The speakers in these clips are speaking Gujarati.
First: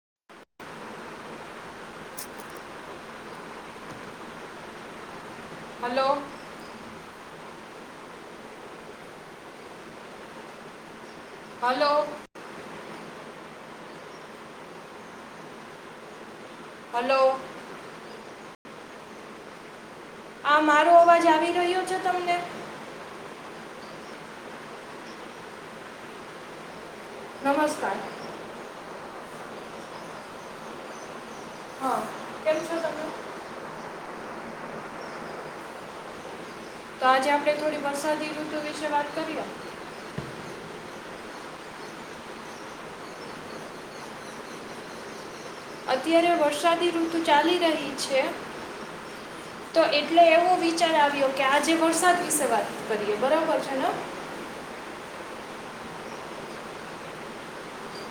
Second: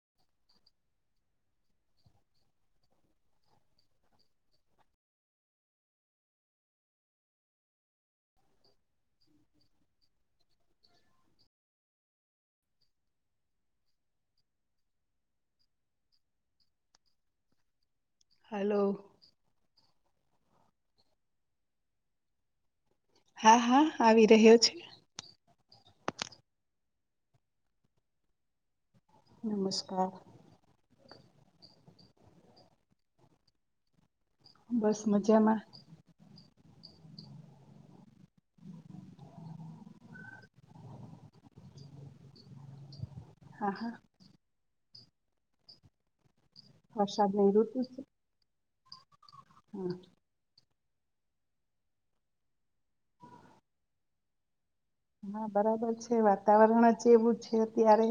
[inaudible] હલો. હલો. હલો. હલો. આ મારો અવાજ આવી રહ્યો છે તમને. હા હા આવી રહ્યો છે. નમસ્કાર. નમસ્કાર. હા કે છ તમે? બસ મજામાં. તો આજે આપડે થોડી વરસાદી ઋતુ વિશે વાત કરીએ. હા હા. અત્યારે વર્ષ સાદી ઋતુ વરસાદની ચાલી ઋતુ રહી છે. તો હા એટલે એવું વિ વિચાર આવ્યો કે આજે વરસાદ વિશે વાત કરીએ બરાબર છે ને. હા બરાબર છે વાતાવરણ જ એવું છે અત્યારે.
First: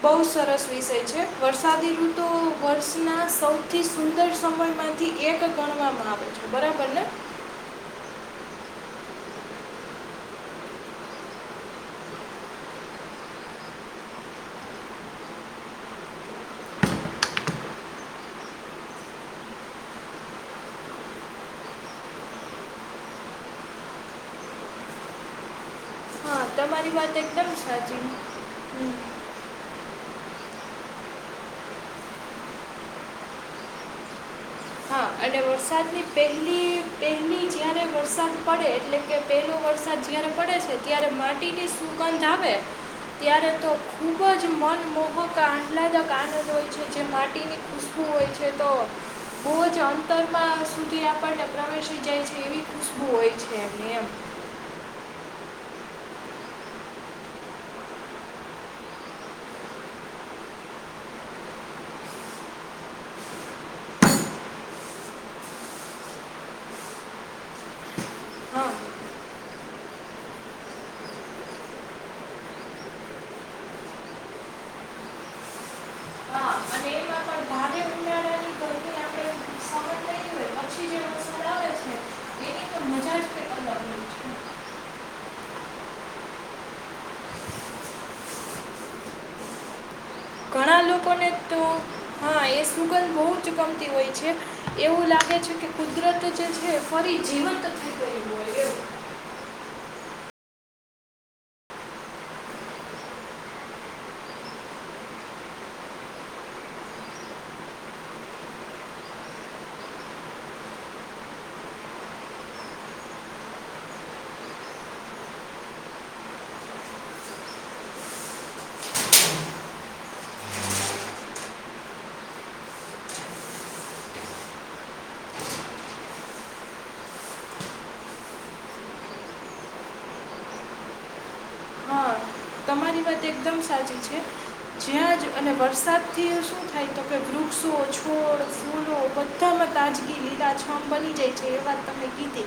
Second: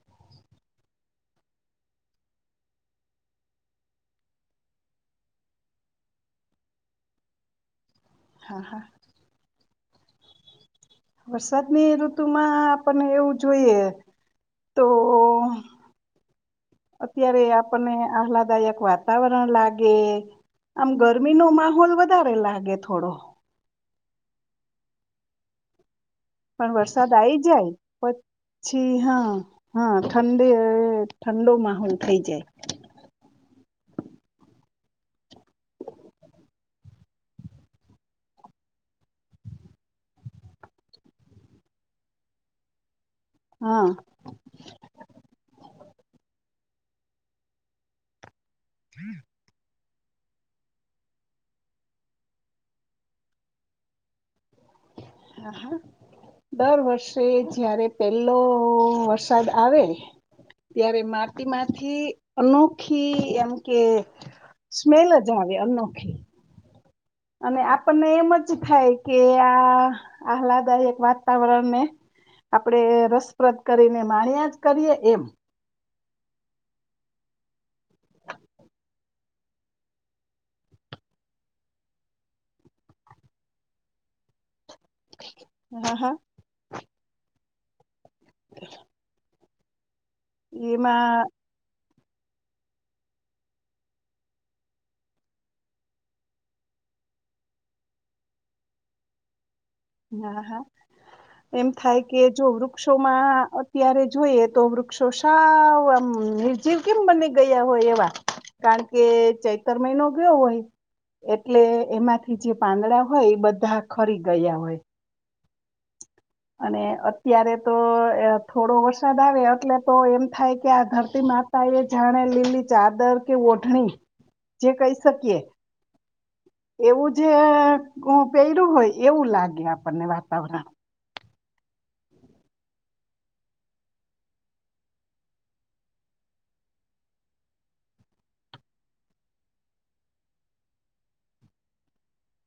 બહ સરસ વિષય છે વરસાદી ઋતુ વર્ષના સૌથી સુંદર સમયમાંથી એક ગણવામાં આવે છે બરાબર ને. હા હા. વરસાદની ઋતુમાં આપણને એવું જોઈએ, તો અત્યારે આપણને આહલાદાયક વાતાવરણ લાગે, આમ ગરમી નો માહોલ વધારે લાગે થોડો. હા પણ તમારી વરસાદ વાત આઈ એકદમ જાય, સાચી પછી હમ. હા. હા ઠંડી એ ઠંડો માહોલ થઇ જાય. હા અને વરસાદની પહેલી પહેલી જારે વરસાદ પડે એટલે કે પહેલો વરસાદ જારે પડે છે ત્યારે માટી સુગંધ આવે. ત્યારે તો હા ખૂબ જ મન મોહકા એટલાદાક આનંદ હોય છે જે માટીની ખુશ્બુ હોય છે. ખ તો ભૂલ અંતરમાં સુધી આપણને પ્રવેશી જાય છે એવી ખુશ્બુ હોય છે એમ. હા હા દર વર્ષે જયારે પેલો વરસાદ આવે, ત્યારે માટીમાંથી અનોખી એમ કે સ્મેલ જ આવે અનોખી. અને આપણને એમ જ હા થાય કે આ, આહલાદાયક વાતાવરણને, આપણેે રસપ્રદ કરીને માણ્યા જ કરીએ એમ. હા અને એમાં પણ ભારે ઉનાળાની ગરમી આપણે સહન નહીં હોય પછી જે વરસાદ આવે છે એની તો મજા જ કંઈક અલગ હોય છે હા હા. ઘણા એમાં લોકોને તો હા એ સુગંધ બહુ જ ગમતી હોય છે, એવું લાગે છે કે કુદરત જે છે ફરી જીવંત થઇ ગઈ એવું. હા હા એમ થાય કે જો વૃક્ષોમાં અત્યારે જોઈએ તો વૃક્ષો સાવમ નિર્જીવ કેમ બની ગયા હોય એવા કારણ કે ચૈતર મહિનો ગયો હોય એટલે એમાંથી જે પાંદડા હોય, એ બધા ખરી ગયા હોય. [inaudible] અને અત્યારે તો થોડો વરસાદ આવે એટલે તો એમ થાય કે આ ધરતી માતા એ જાણે લીલી ચાદર કે ઓઢણી, જે કહી શકીએ એવું જે પહેરું હોય, એવું લાગે આપણને વાતાવરણ. હા તમારી વાત એકદમ સાચી છે જ્યાં જ અને વરસાદથી શું થાય તો કે વૃક્ષો છોડ ફૂલો બધામાં ગાજગી લીલા છમ બની જાય છે એ વાત તમે કીધી,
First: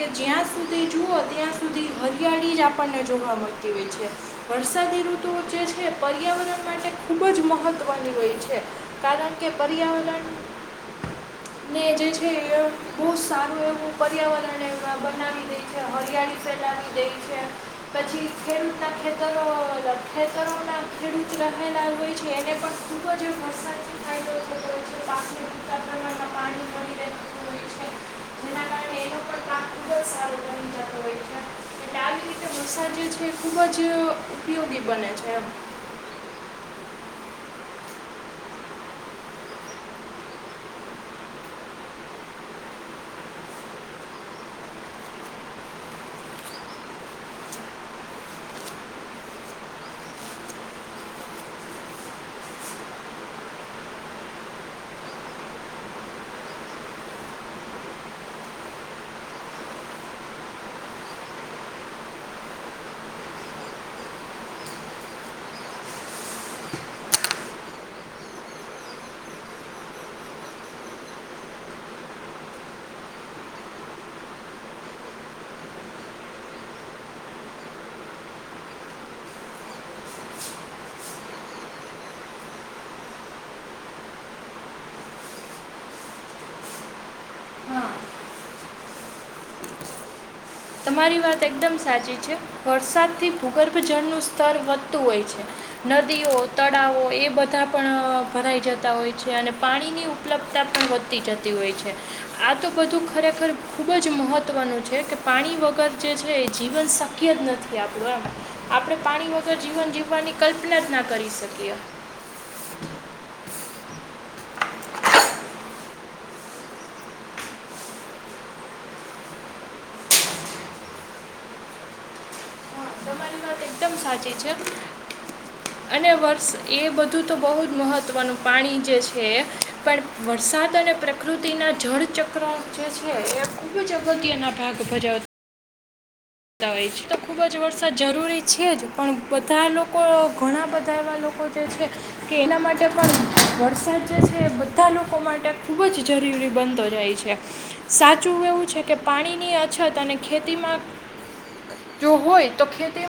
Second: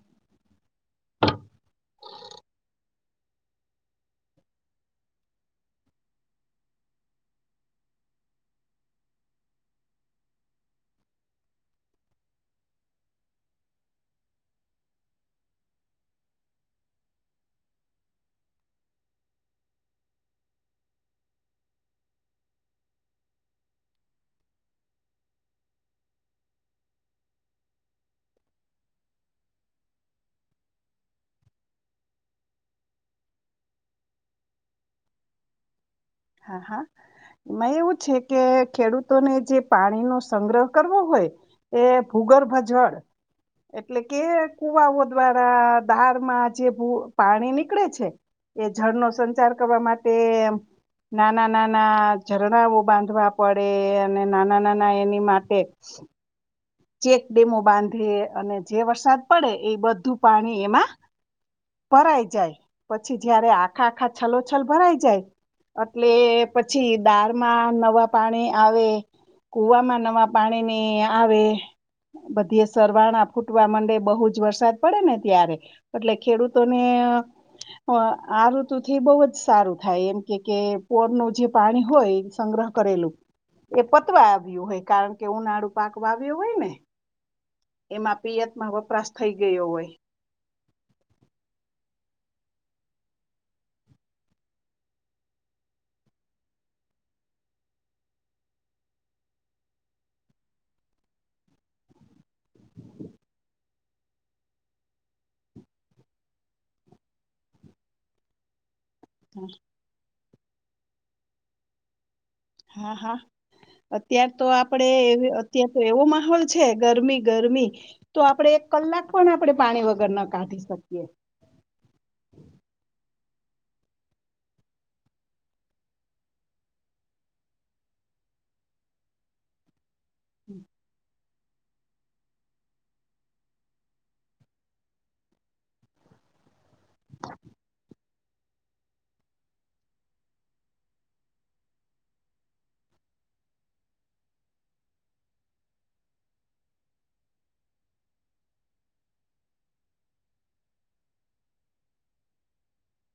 કે જ્યાં સુધી જુઓ ત્યાં સુધી હરિયાળી જ આપણને જોવા મળતી હોય છે. વરસાદી ઋતુ જે છે પર્યાવરણ માટે ખુબ જ મહત્વની હોય છે, કારણ કે પર્યાવરણને જે છે બહુ સારું એવું પર્યાવરણ એ બનાવી દે છે, હરિયાળી ચલાાવ દે છે, પછી ખેડૂત ખેત ખેતરોના ખેડૂત રહેલા હોય છે એને પણ ખૂબ જ વરસાદથી ફાયદો થતો હોય છે પાકને ઉૂતા પ્રમાં પાણી મળડી રહેતું હોય છે જેના કારણે એનો પણ પાક ખૂબ જ સારો બની જતો હોય છે એટલે આવી રીતે વરસાદ જે છે. ખૂબ જ ઉપયોગી બને છે એમ. હા હા એમાં એવું છે કે ખેડૂતોને જે પાણીનોો સંગ્રહ કરવો હોય એ ભૂગર્ભ જળ એટલે કે કુવાઓ દ્વારા દારમાં જે પાણી નીકળે છે એ જળનો સંચાર કરવા માટે નાના નાના ઝરણાઓ બાંધવા પડે અને નાના નાના એની માટે. ચેકડેમો બાંધે અને જે વરસાદ પડે એ બધું પાણી એમાં ભરાઈ જાય પછી જયારે આખા આખા છલોછલ ભરાઈ જાય એટલે પછી દાળમાં નવા પાણી આવે કુવામાં નવા પાણીને આવે. બધી સરવાણા ફૂટવા માંડે બહુ જ વરસાદ પડે ને ત્યારે એટલે ખેડૂતોને આ ઋતુ થી બહુ જ સારું થાય એમ કે કે પોરનું જે પાણી હોય સંગ્રહ કરેલું એ પતવા આવ્યું હોય, કારણ કે ઉનાળું પાક વાવ્યું. હોય ને, એમાં પિયતમાં વપરાશ થઈ ગયો હોય. તમારી વાત એકદમ સાચી છે, વરસાદથી ભૂગર્ભ જળનું સ્તર વધતું હોય છે, નદીઓ તળાવો એ બધા પણ ભરાઈ જતા હોય છે, અને પાણીની ઉપલબ્ધતા પણ વધતી જતી હોય છે, આ તો બધું ખરેખર ખૂબ જ મહત્વનું છે, કે પાણી વગર જે છે એ જીવન શક્ય જ નથી આપણું આમ. આપણે પાણી વગર જીવન જીવવાની કલ્પના જ ના કરી શકીએ. હા હા. અત્યાર તો આપડે અત્યાર તો એવો માહોલ છે ગરમી ગરમી, તો આપડે એક કલાક પણ આપણે પાણી વગર ના કાઢી શકીએ. તમારી વાત એકદમ સાચી છે, અને વર્ષ એ બધું તો બહુ જ મહત્ત્વનું પાણી જે છે એ, પણ વરસાદ અને પ્રકૃતિના જળ ચક્ર જે છે એ ખુબ જ અગત્યના ભાગ ભજાવતા હોય છે, તો ખુબ જ વરસાદ જરૂરી છે જ પણ બધા લોકો ઘણા બધા એવા લોકો જે છે કે એના માટે પણ વરસાદ જે છે, એ બધા લોકો માટે ખૂબ જ જરૂરી બનતો જાય છે, સાચું એવું છે કે પાણીની અછત અને ખેતીમાં જો હોય તો ખે તે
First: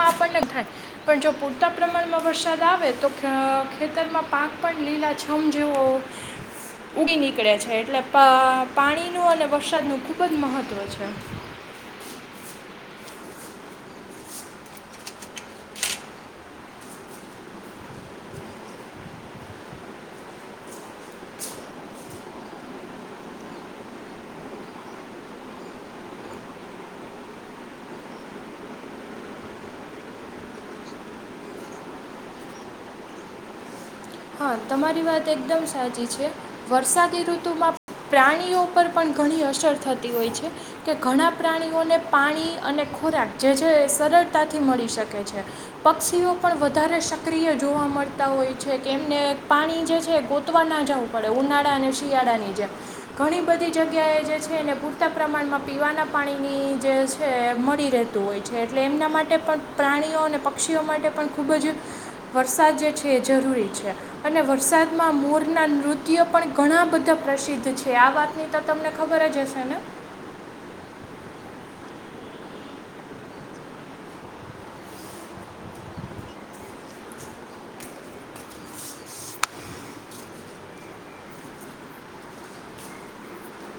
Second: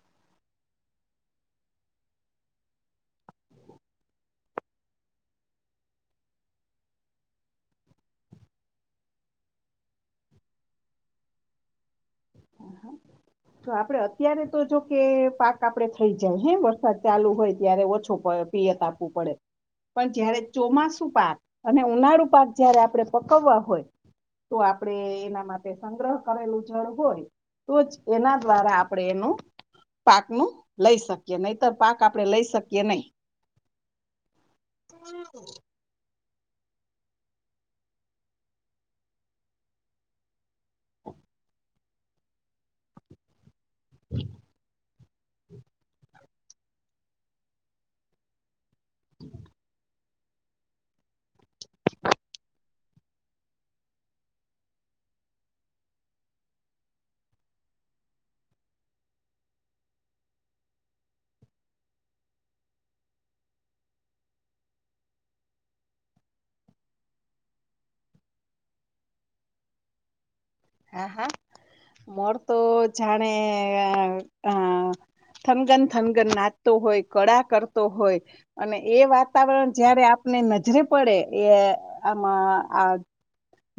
આપણને થાય પણ જો પૂરતા પ્રમાણમાં વરસાદ આવે તો ખેતરમાં પાક પણ લીલા છમ જેવો ઊડી નીકળે છે એટલે પાણીનું અને વરસાદનું ખૂબ જ મહત્ત્વ છે. તો આપડે અત્યારે તો જોકે પાક આપડે થઇ જાય હે, વરસાદ ચાલુ હોય ત્યારે ઓછો પિયત આપવું પડે પણ જયારે ચોમાસુ પાક અને ઉનાળુ પાક જયારે આપડણે પકવવા હોય તો આપડે એના માટે સંગ્રહ કરેલું હોય તો જ એના દ્વારા આપણે એનું પાકનું લઈ શકીએ, નહીતર પાક આપણે લઈ શકીએ નહી. હા તમારી વાત એકદમ સાચી છે. વરસાદી ઋતુમાં પ્રાણીઓ પર પણ ઘણી અસર થતી હોય છે. કે ઘણા પ્રાણીઓને પાણી અને ખોરાક જે છે સરળતાથી મળી શકે કે છે પક્ષીઓ પણ વધારે સક્રિય જોવા મળતા હોય છે કેમને પાણી જે છે એ ગોતવા ના જવું પડે ઉનાળા અને શિયાળાની જેમ ઘણી બધી જગ્યાએ જે છે એને પૂરતા પ્રમાણમાં પીવાના પાણીની જે છે મળી રહેતું હોય છે એટલે એમના માટે પણ પ્રાણીઓ અને પક્ષીઓ માટે પણ ખૂબ જ વરસાદ જે છે એ જરૂરી છે અને વરસાદમાં મોરનાં નૃત્યો પણ ઘણા બધા પ્રસિદ્ધ છે આ વાતની તો તમને ખબર જ હશે ને હા હા મોર તો જાણે આ થનગન થનગન નાચતો હોય કળા કરતો હોય અને એ વાતાવરણ જયારે આપને નજરે પડે એ આમાં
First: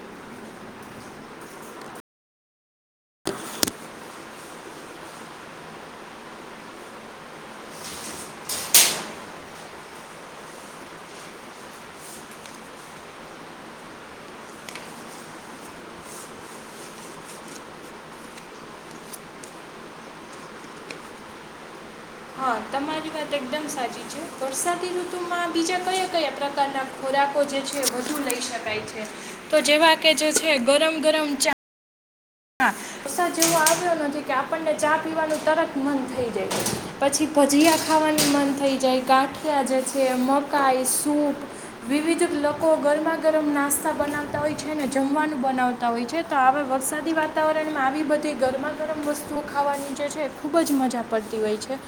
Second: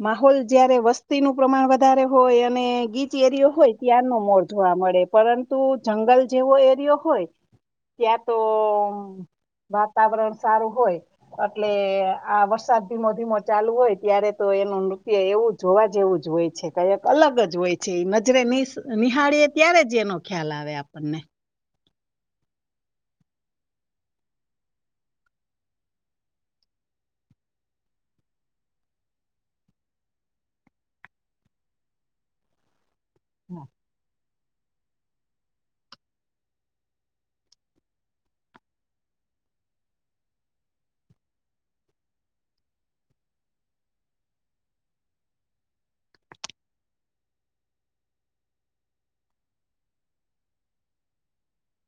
માહોલ જયારે વસ્તીનું પ્રમાણ વધારે હોય અને ગીચ એરિયો હોય ત્યાંનો મોર જોવા મળે. પરંતુ જંગલ જેવો એરિયો હોય ત્યાં તો વાતાવરણ સારું હોય. એટલે આ વરસાદ ધીમો ધીમો ચાલુ હોય ત્યારે તો એનું નૃત્ય એવું જોવા જેવું જ હોય છે. કંઈક અલગ જ હોય છે. એ નજરે નિહાળીએ ત્યારે જ એનો ખ્યાલ આવે આપણને. હા, તમારી વાત એકદમ સાચી છે. વરસાદી ઋતુમાં બીજા કયા કયા પ્રકારના ખોરાકો જે છે વધુ લઇ શકાય છે. તો જેવા કે જે છે ગરમ ગરમ ચા. હા વરસાદ જેવો આવ્યો નથી કે આપણને. ચા પીવાનું તરત મન થઈ જાય. પછી ભજીયા ખાવાનું મન થઈ જાય, ગાંઠિયા જે છે, મકાઈ, સૂપ-વિવિધ લોકો ગરમા ગરમ નાસ્તા બનાવતા હોય છે ને જમવાનું બનાવતા હોય છે. તો હવે વરસાદી વાત વાતાવરણમાં આવી બધી ગરમા ગરમ વસ્તુઓ ખાવાની જે છે ખૂબ જ મજા પડતી હોય છે,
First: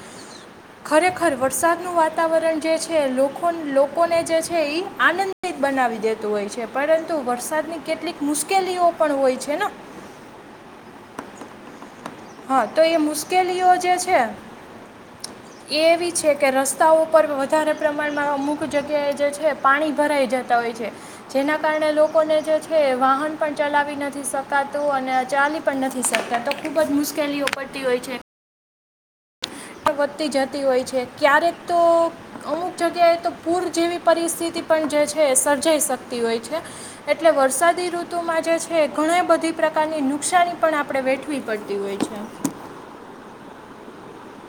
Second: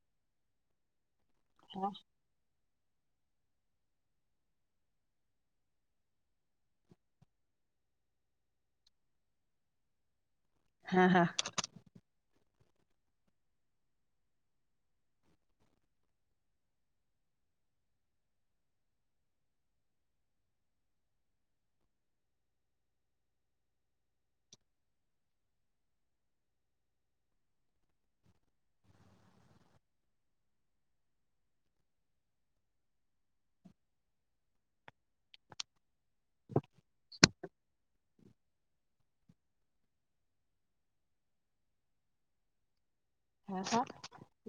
ખરેખર. ખર વરસાદનું વાતાવરણ જે છે, લોકો ખો લોકોને જે છે એ આનંદિત બનાવી દેતું હોય છે, પરંતુ વરસાદની કેટલીક મુશ્કેલીઓ પણ હોય છે ને. હા, હા. હા, તો એ મુશ્કેલીઓ જે છે એ એવી છે કે રસ્તાઓ પર વધારે પ્રમાણમાં અમુક જગ્યાએ જે છે પાણી ભરાઈ જતા હોય છે, જેના કારણે લોકોને જે છે વાહન પણ ચલાવી નથી શકાતું અને ચાલી પણ નથી શકતા, તો ખૂબ જ મુશ્કેલીનો મુશ્કેલીઓ પડતી હોય છે. વધતી જતી હોય છે. ક્યારેક તો અમુક જગ્યાએ તો પૂર જેવી પરિસ્થિતિ પણ જે છે સર્જાઈ શકતી હોય છે. એટલે વરસાદી ઋતુ ઋતુમાં જે છે ઘણી બધી પ્રકારની નુકસાની પણ આપણે વેઠવી પડતી હોય છે. હ,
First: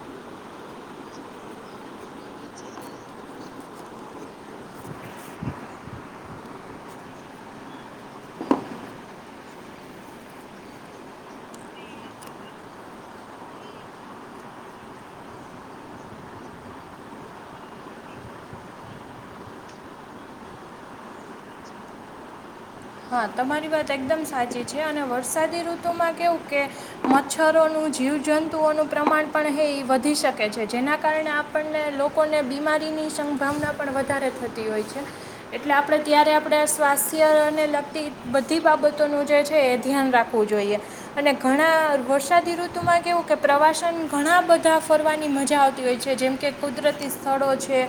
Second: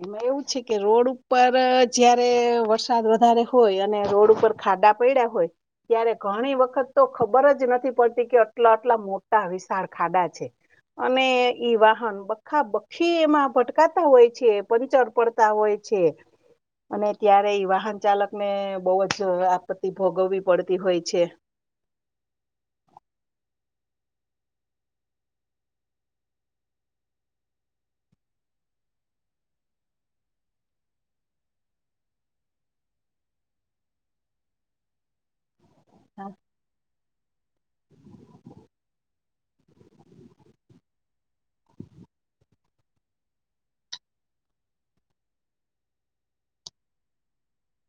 એમાં એવું છે કે રોડ ઉપર જયારે વરસાદ વધારે હોય અને રોડ ઉપર ખાડા પડ્યા હોય, ત્યારે ઘણી વખત તો ખબર જ નથી પડતી કે આટલા આટલા મોટા વિશાળ ખાડા છે, અને ઈ વાહન બખાબખી એમાં ફટકાતા હોય છે, પંચર પડતા હોય છે, અને ત્યારે એ વાહન ચાલકને બહ જ આપત્તિ ભોગવવી પડતી હોય છે. હા, તમારી વાત એકદમ સાચી છે, અને વરસાદી ઋતુમાં કેવું કે મચ્છરોનું, જીવજંતુઓનું પ્રમાણ પણ હે વધી શકે છે, જેના કારણે આપણને લોકોને બીમારીની સંભાવના પણ વધારે થતી હોય છે. એટલે, આપણે ત્યારે આપણે શ્વાસ ત્યારે અને બધી બાબતોનું જે છે, એ ધ્યાન રાખવું જોઈએ, અને ઘણા વરસાદી ઋતુમાં કેવું કે પ્રવાસન, ઘણા બધા ફરવાની મજા આવતી હોય છે, જેમ કે કુદરતી સ્થળો છે,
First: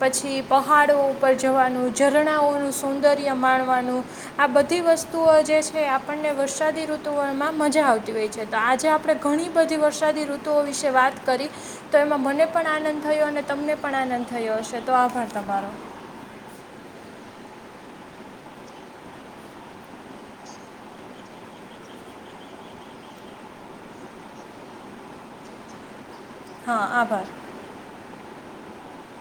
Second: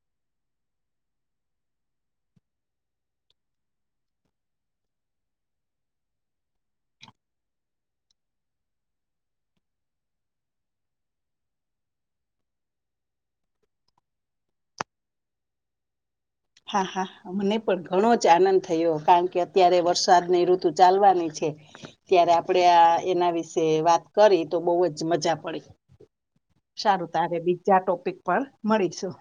પછી પહાડો ઉપર જવાનું, ઝરણાઓનું સૌંદર્ય માણવાનું. આ બધી વસ્તુઓ જે છે, એ આપણને વરસાદી ઋતુઓમાં મજા આવતી હોય છે. તો આજે આપણે ઘણી બધી વરસાદી ઋતુઓ વિશે વાત કરી, તો એમાં મને પણ આનંદ થયો, અને તમને પણ આનંદ થયો હશે. તો આભાર તમારો. હા હા, મને પણ ઘણો જ આનંદ થયો, કારણ કે અત્યારે વરસાદની ઋતુ ચાલવાની છે, ત્યારે આપડે આ એના વિશે વાત કરી, તો બહુ જ મજા પડી. હા સારું, આભાર તારે બીજા ટોપિક પર મળીશું.